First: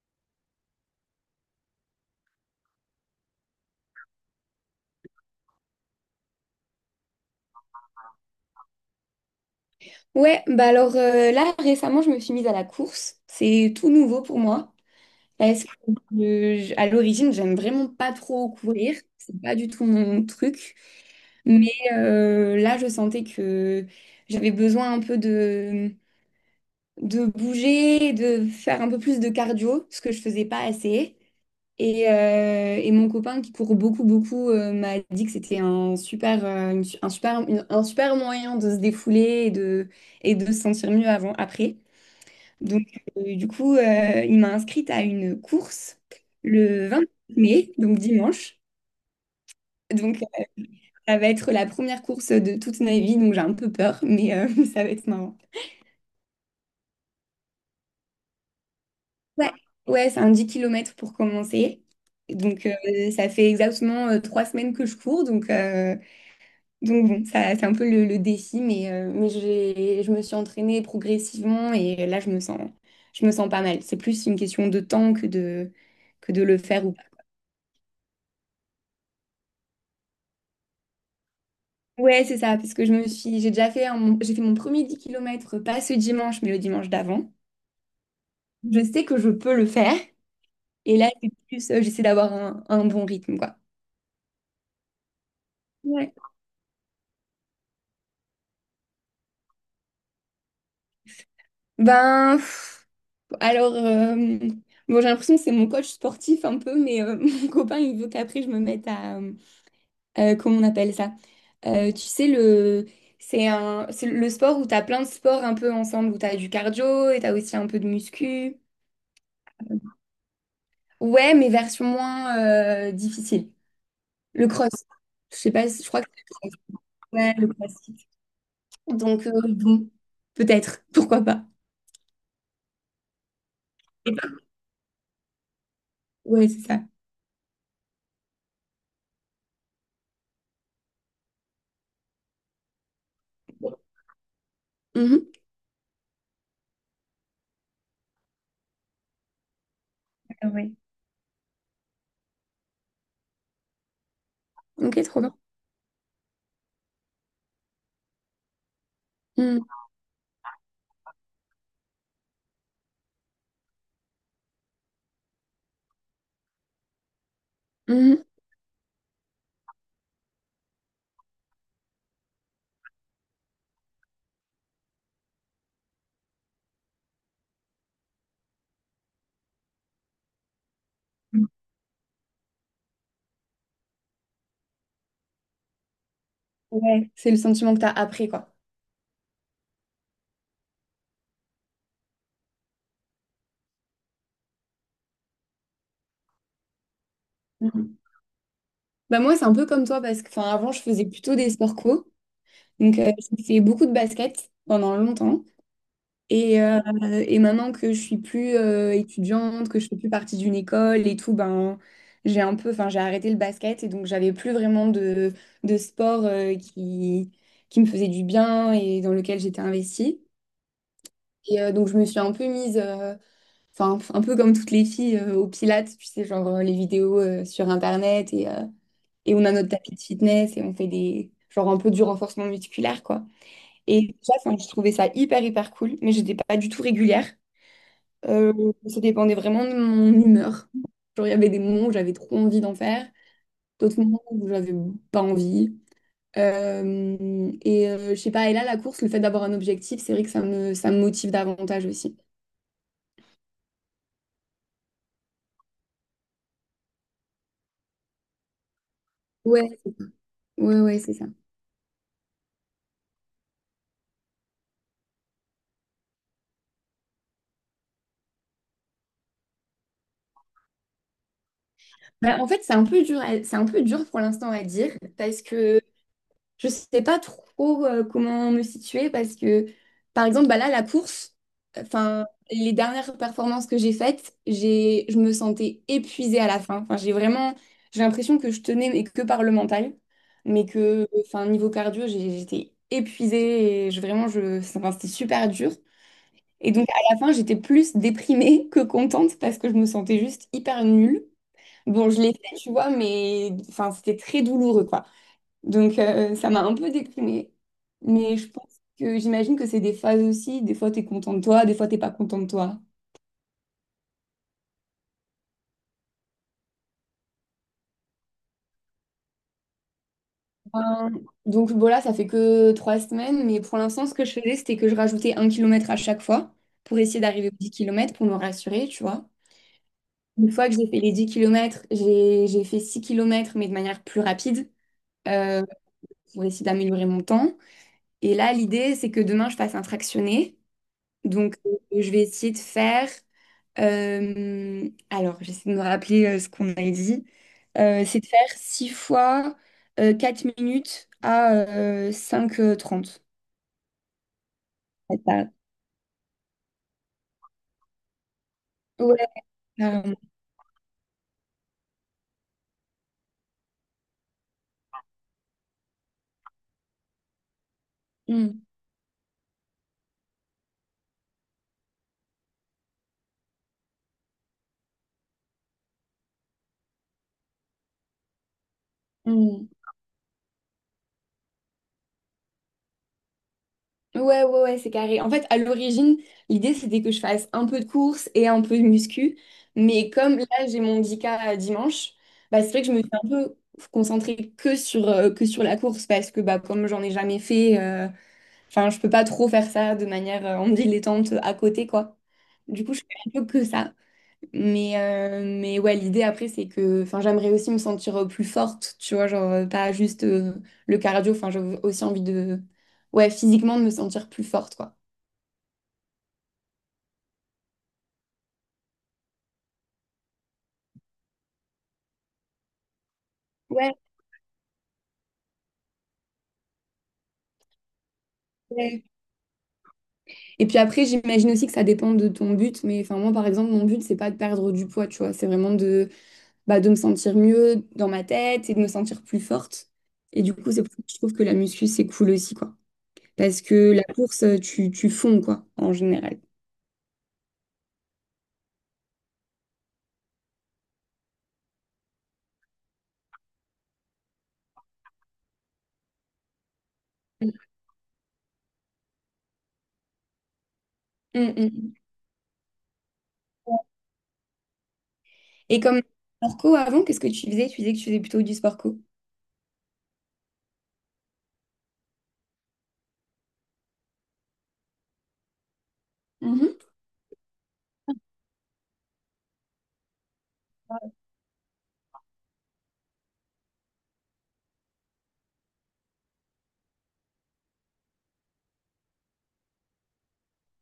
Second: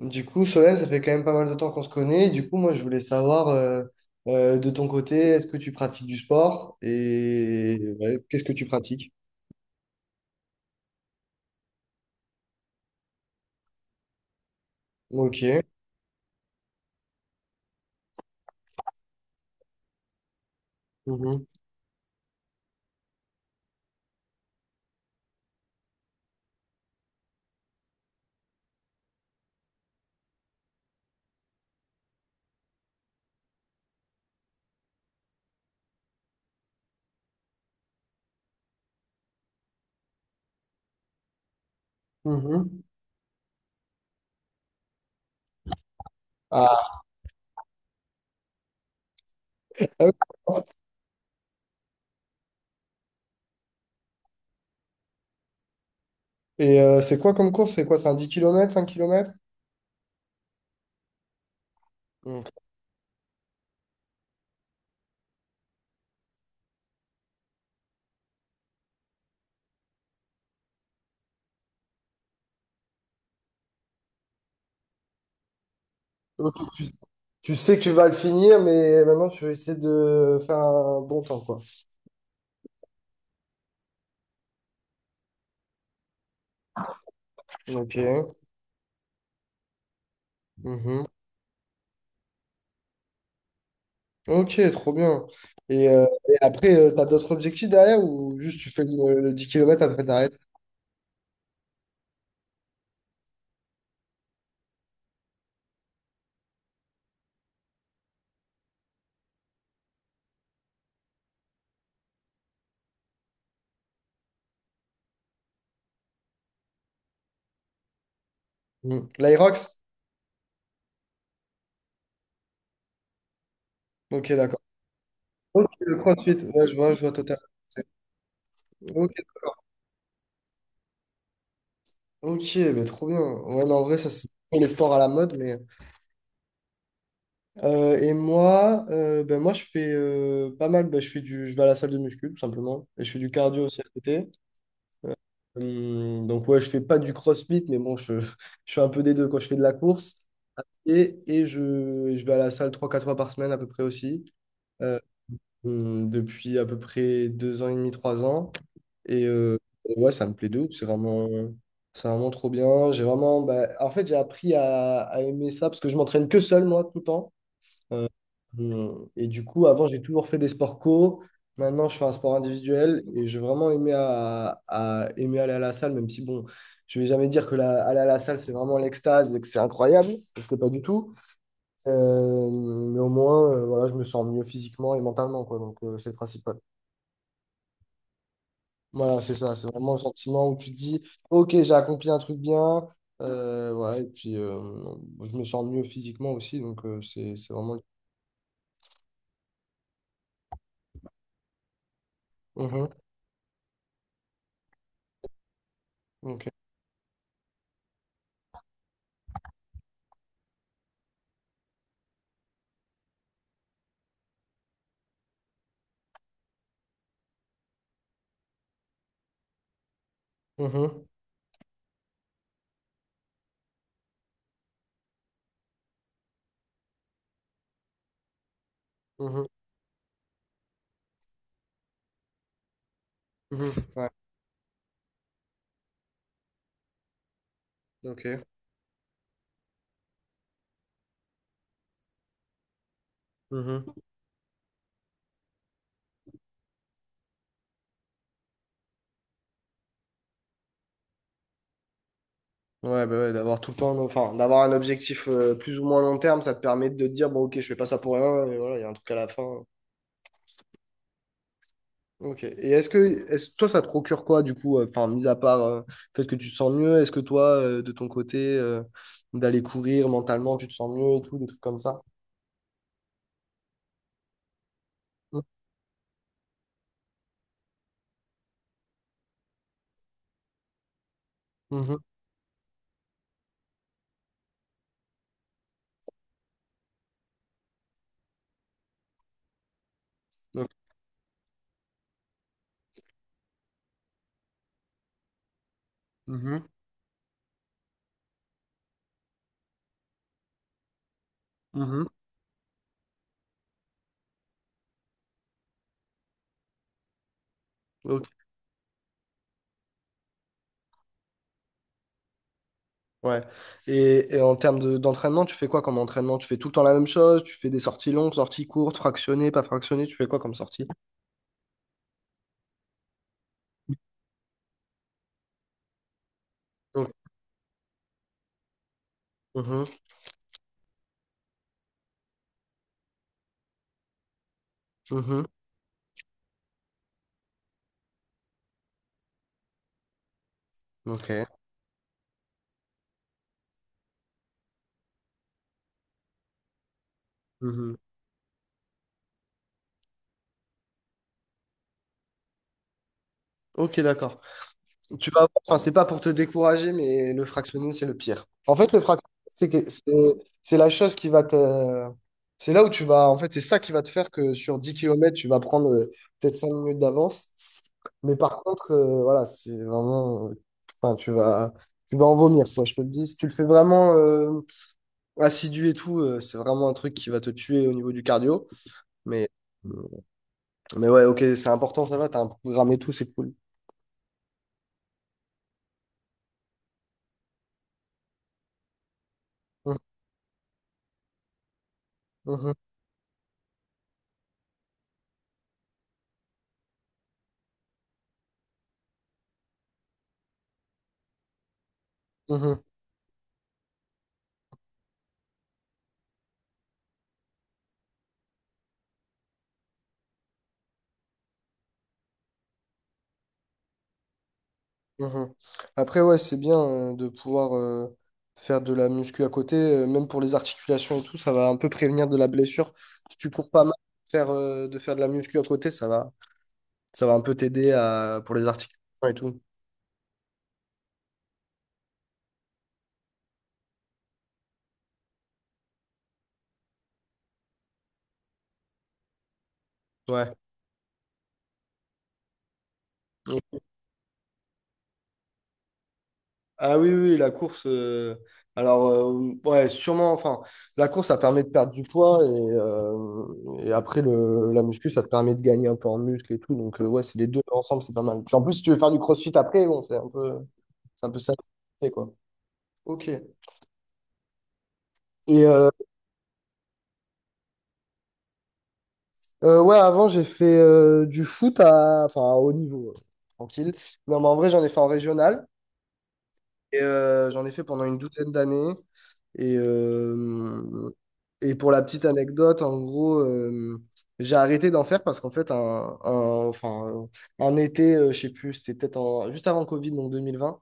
Du coup, Solène, ça fait quand même pas mal de temps qu'on se connaît. Du coup, moi, je voulais savoir de ton côté, est-ce que tu pratiques du sport et ouais, qu'est-ce que tu pratiques? Ouais, bah alors là récemment je me suis mise à la course, c'est tout nouveau pour moi. Parce Ok. que à l'origine j'aime vraiment pas trop courir, c'est pas du tout mon truc. Mhm. Mais là je sentais que j'avais besoin un peu de bouger, de faire un peu plus de cardio, ce que je faisais pas assez. Et mon copain qui court beaucoup beaucoup m'a dit que c'était un super une su- un super une- un super moyen de se défouler et de se sentir mieux avant après. Donc, Mhm. Du coup, il m'a inscrite à une course le Ah. 20 mai, donc dimanche. Ah oui. Donc, ça va être la première course de toute ma vie, donc j'ai un peu peur, mais ça va être marrant. Et c'est quoi comme course? C'est quoi? C'est un 10 kilomètres, 5 kilomètres. Ouais, ouais, c'est un 10 kilomètres pour commencer. Ok. Donc, ça fait exactement 3 semaines que je cours. Donc bon, ça, c'est un peu le défi, mais je me suis entraînée progressivement et là, je me sens pas mal. C'est plus une question de temps que de Ok. le faire. Tu sais que tu vas le finir, mais maintenant, tu vas essayer de faire un bon temps, quoi. Ouais, c'est ça, parce que j'ai déjà fait un- mon- j'ai fait mon premier 10 kilomètres pas ce dimanche, mais le dimanche d'avant. Ok. Je sais que je peux le faire. Et Mhm. là, j'essaie d'avoir un bon rythme, quoi. Ok, trop bien. Ouais. Et après, tu as d'autres objectifs derrière ou juste tu fais le 10 km après, t'arrêtes? Ben, pff, alors, bon, j'ai l'impression que c'est mon coach sportif un peu, mais mon copain, il veut qu'après, je me mette à, comment on appelle ça? Tu sais, c'est le sport où tu as plein de sports un peu ensemble, où tu as du cardio et tu as aussi un peu de muscu. Hmm. L'Aerox? Ouais, mais version moins difficile. Ok, Le d'accord. cross. Je sais Ok, pas, je le crois que c'est CrossFit. le cross. Ouais, je vois Ouais, totalement. le C'est- crossfit. Ok, Donc, bon, peut-être, pourquoi pas. ok, bah, trop bien. Ouais, mais en vrai, ça, c'est les sports à la mode. Mais... Ouais, c'est ça. Et moi, ben, moi, je fais pas mal. Ben, je fais du... je vais à la salle de muscu, tout simplement. Et je fais du cardio aussi à côté. Euh, Mhm. Donc, ouais, je fais pas du CrossFit, mais bon, je, je fais un peu des deux quand je fais de la course. Ah ouais. Et je vais à la salle trois quatre fois par semaine à peu près aussi. Euh, Ok, trop bien. Depuis à peu près deux ans et demi, trois ans. Et ouais, ça me plaît de ouf. C'est vraiment trop bien. J'ai vraiment, bah, en fait, j'ai appris à aimer ça parce que je m'entraîne que seul, moi, tout le temps. Mhm. Et du coup, avant, j'ai toujours fait des sports co. Maintenant, je fais un sport individuel et j'ai vraiment aimé, à- aimé aller à la salle, même si, bon, je vais jamais dire que la, aller à la salle, c'est vraiment l'extase et que c'est incroyable, parce que pas du tout. Mhm. Mais au moins, voilà, je me sens mieux physiquement et mentalement, quoi. Donc, c'est le principal. Ouais, c'est le sentiment que tu as après, quoi. Voilà, c'est ça, c'est vraiment le sentiment où tu te dis, ok, j'ai accompli un truc bien, ouais, et puis je me sens mieux physiquement aussi, donc c'est vraiment... le- Mhm. Bah moi, c'est un peu comme toi, parce que enfin, avant, je faisais plutôt des sports co. Mhm, Donc, j'ai fait beaucoup de basket pendant longtemps. ok. Et, euh, et maintenant que je suis plus étudiante, que je fais plus partie d'une école et tout, ben enfin j'ai arrêté le basket et donc j'avais plus vraiment de sport qui me faisait du bien et dans lequel j'étais investie. Mhm, Donc je me suis un peu enfin un peu comme toutes les filles au Pilates, tu sais, genre les vidéos sur Internet et on mhm, a notre tapis de fitness et on fait genre un peu du renforcement musculaire quoi. mhm, ouais, Et ça, enfin, je trouvais ça hyper hyper cool, mais j'étais pas du tout régulière. ok. Euh, Ça dépendait vraiment de mon humeur. Genre, il y avait des moments où j'avais trop envie d'en faire, Mhm. d'autres moments où j'avais pas envie. Je sais pas, et là, la course, le fait d'avoir un objectif, c'est vrai que ça me motive davantage aussi. Ouais, bah ouais, d'avoir tout le temps, enfin, d'avoir un objectif plus ou moins long terme, ça te permet de te dire, bon, ok, je fais pas ça pour rien, et voilà, il y a un truc à la fin. Ouais, ouais, ouais, c'est ça. Ok. Et est-ce, toi, ça te procure quoi, du coup, enfin, mis à part le fait que tu te sens mieux, est-ce que toi, de ton côté, d'aller courir mentalement, tu te sens mieux et tout, des trucs comme ça? Bah, en fait, c'est un peu dur pour l'instant à dire parce Mhm. que je sais pas trop comment me situer parce que, par exemple, bah là, la course, Mhm. enfin, les dernières performances que j'ai faites, je me sentais épuisée à la fin. Enfin, j'ai l'impression que je tenais mais que par le mental, Ok. Enfin, niveau cardio, j'étais épuisée et enfin, c'était super dur. Mhm. Et donc, à la fin, j'étais plus déprimée que contente parce que je me sentais juste hyper nulle. Mhm. Bon, je l'ai fait, tu vois, mais enfin, c'était très douloureux, quoi. Donc, ça m'a un peu déprimée. Ok. Mais je pense que j'imagine que c'est des phases aussi. Des fois, tu es content de toi, des fois, t'es pas content de toi. Ouais. Et en termes de- d'entraînement, tu fais quoi comme entraînement? Tu fais tout le temps la même chose? Tu fais des sorties longues, sorties courtes, fractionnées, pas fractionnées? Tu fais quoi comme Euh, sortie? donc, bon, là, ça fait que 3 semaines. Mais pour l'instant, ce que je faisais, c'était que je rajoutais 1 kilomètre à chaque fois pour Ok. essayer d'arriver aux 10 kilomètres pour me rassurer, tu vois. Mhm. Une fois que j'ai fait les 10 kilomètres, j'ai fait 6 kilomètres, mais de manière plus rapide Mhm. euh, pour essayer d'améliorer mon temps. Et là, l'idée, c'est que demain, je fasse un fractionné. Ok. Donc, je vais essayer de faire. Alors, j'essaie de me rappeler ce qu'on a dit. Mhm. C'est de faire 6 fois 4 minutes à cinq h 30. Ok, d'accord. Ouais, Tu vas ça- avoir- enfin, c'est pas pour te décourager, mais le fractionner, c'est le pire. En fait, le ouais, fractionner, c'est que- carrément. c'est la chose qui va te. C'est là où tu vas. En fait, c'est ça qui va te faire que sur 10 kilomètres tu vas prendre peut-être 5 minutes d'avance. Mais par Mm, contre, voilà, c'est vraiment. Enfin, tu vas. Tu vas en vomir, quoi, je te le dis. Si tu le fais vraiment assidu et tout, c'est vraiment un truc qui va te tuer au niveau du cardio. Mais, mm. mais ouais, ok, c'est important, ça va, t'as un programme et tout, c'est cool. Ouais, ouais, ouais, c'est carré. En fait, à l'origine, l'idée, c'était que je fasse un peu de course et un peu de muscu. Mhm, Mais comme là, j'ai mon 10K dimanche, bah, c'est mhm, vrai que je me suis un peu concentrée que sur la course parce que bah, comme j'en ai jamais fait, enfin, je peux pas trop faire ça de manière en dilettante à côté, quoi. mhm. Du coup, je fais un peu que ça. Mais ouais, l'idée après, c'est que enfin, j'aimerais aussi me sentir plus forte, tu vois, genre pas juste le cardio. Enfin, j'ai aussi ouais, physiquement, de me sentir plus forte, quoi. Mhm. Après, ouais, c'est bien de pouvoir faire de la muscu à côté, même pour les articulations et tout, ça va un peu prévenir de la blessure. Si tu cours pas mal, Ouais, faire, de faire de la muscu à côté, ça va un peu t'aider à, pour les articulations ouais. et tout. Et puis après, j'imagine aussi que ça dépend de ton but, mais enfin moi par exemple, mon but c'est pas de perdre du poids, tu vois, c'est vraiment de me sentir mieux dans ma tête et de me sentir plus forte. Et du Ouais. coup, c'est pour ça que je trouve que la muscu c'est cool aussi, quoi. Parce que la course, tu fonds, quoi, en général. Ah oui, oui, oui, la course. Alors, ouais, sûrement. Enfin, la course, ça permet de perdre du poids et après, le, la muscu, ça te permet de gagner un peu en muscle et tout. Donc, ouais, c'est les Mm, deux ensemble, c'est pas mal. Puis en plus, si tu veux faire du crossfit après, bon, c'est un peu ça, mm, mm. c'est quoi. Ok. Et Et comme sport co avant, qu'est-ce que tu faisais? Tu disais que tu faisais plutôt du sport co. Ouais, avant, j'ai fait du foot à, enfin, à haut niveau, tranquille. Non, mais en vrai, j'en ai fait en régional. Mhm, Et, j'en ai fait pendant une douzaine d'années. Et, euh, et pour la petite anecdote, en gros, j'ai arrêté d'en faire parce qu'en fait, un, enfin, un été, je sais plus, c'était peut-être en- juste avant Covid, donc 2020,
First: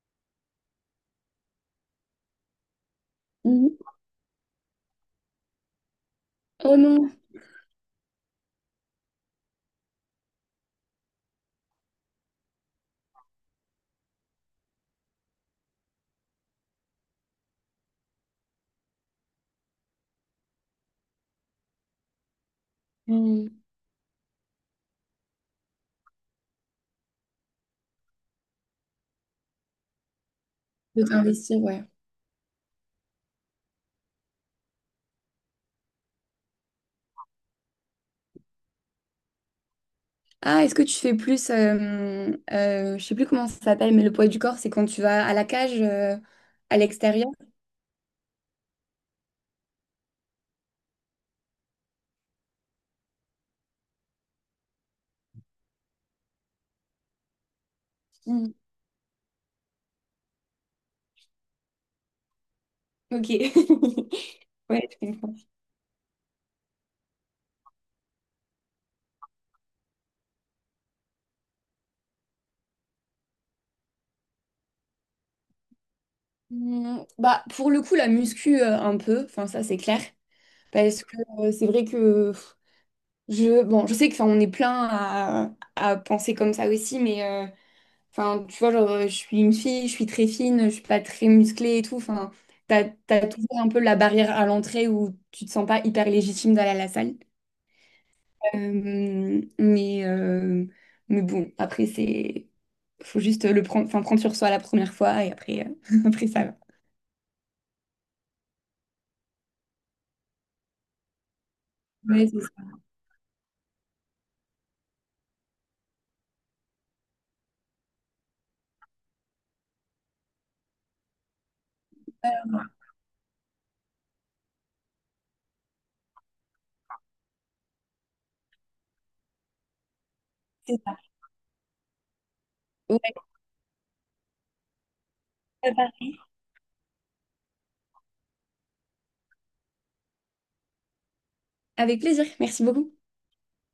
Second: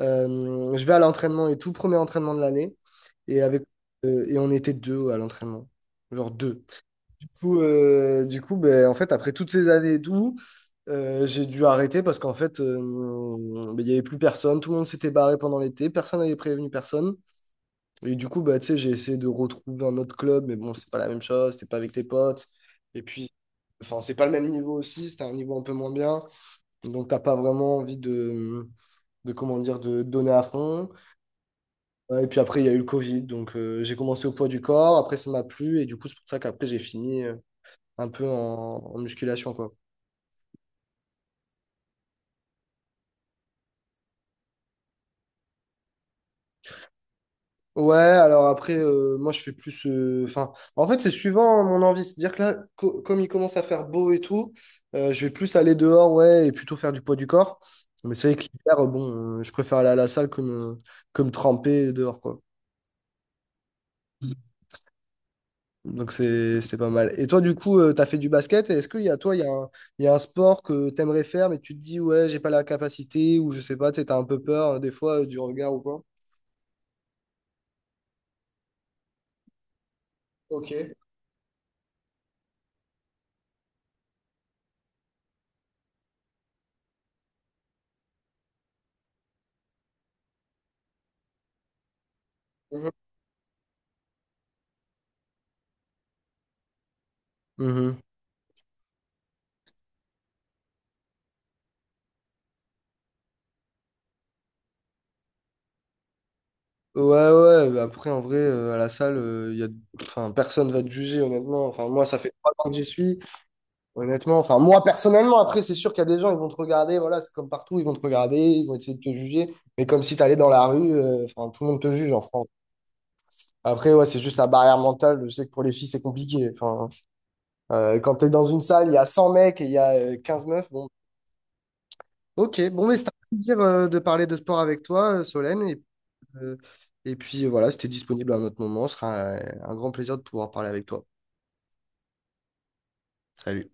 je vais à l'entraînement et tout, premier entraînement de l'année. Et, avec, mhm. Et on était deux à l'entraînement. Genre deux. Oh non. Du coup, ben, en fait, après toutes ces années et tout, j'ai dû arrêter parce qu'en fait, ben, il n'y avait plus personne. Tout le monde s'était barré pendant l'été. Personne n'avait prévenu personne. Et du coup, bah, tu sais, j'ai essayé de retrouver un autre club, mais bon, c'est pas la même chose. C'était pas avec tes potes. Et puis, Hmm, enfin, c'est pas le même niveau aussi. C'était un niveau un peu moins bien. Donc, t'as pas vraiment envie de comment dire, de donner à fond. de t'investir, ouais. Et puis après, il y a eu le Covid. Donc, j'ai commencé au poids du corps. Après, ça m'a plu. Et du coup, c'est pour ça qu'après, j'ai fini un peu en, en musculation, quoi. Ah, est-ce que tu fais je sais plus comment ça s'appelle, mais le poids du corps, c'est quand tu vas à la cage, à l'extérieur? Ouais, alors après, moi je fais plus. Enfin, en fait, c'est suivant mon envie. C'est-à-dire que là, co- comme il commence à faire beau et tout, je vais plus aller dehors, ouais, et plutôt faire du poids du corps. Mais c'est vrai que Hmm. l'hiver, bon, je préfère aller à la salle que me tremper dehors, quoi. Ok. Ouais, je comprends. Donc c'est pas mal. Et toi, du coup, tu t'as fait du basket. Et est-ce qu'il y a toi, il y a un, il y a un sport que t'aimerais faire, mais tu te dis, ouais, j'ai pas la capacité, ou je sais pas, tu sais, t'as un peu peur des fois du regard ou quoi? Hmm. Bah, pour le coup, la muscu, un peu, enfin, ça, c'est clair. Ok. Parce que c'est vrai que. Bon, je sais que, enfin, on est plein à penser comme ça aussi, mais enfin, tu vois, genre, je suis une fille, je suis très fine, je suis pas très musclée et tout. Enfin, t'as toujours un peu la barrière à l'entrée où tu te sens pas hyper légitime d'aller à la salle. Mhm. Euh, mais, euh, mais bon, après, faut juste le prendre, enfin, prendre sur soi la première fois et après, après ça va. Ouais, ouais, bah après, en vrai, à la salle, y a... enfin, personne va te juger, honnêtement. Enfin, moi, ça Ouais, fait c'est trois ça. ans que j'y suis, honnêtement. Enfin, moi, personnellement, après, c'est sûr qu'il y a des gens, ils vont te regarder, voilà, c'est comme partout, ils vont te regarder, ils vont essayer de te juger. Mais comme si t'allais dans la rue, enfin, tout le monde te juge en France. Après, ouais, c'est juste la barrière mentale. Je sais que pour les filles, c'est compliqué. Enfin, quand t'es dans une salle, il y a 100 mecs et il y a 15 meufs, C'est bon. ça. Ok, bon, mais Ouais, c'était un plaisir, de parler de sport avec toi, Solène. ça Et va. Euh, et puis voilà, c'était disponible à un autre moment. Ce sera un grand plaisir de pouvoir parler avec toi. Avec plaisir, merci beaucoup. Salut.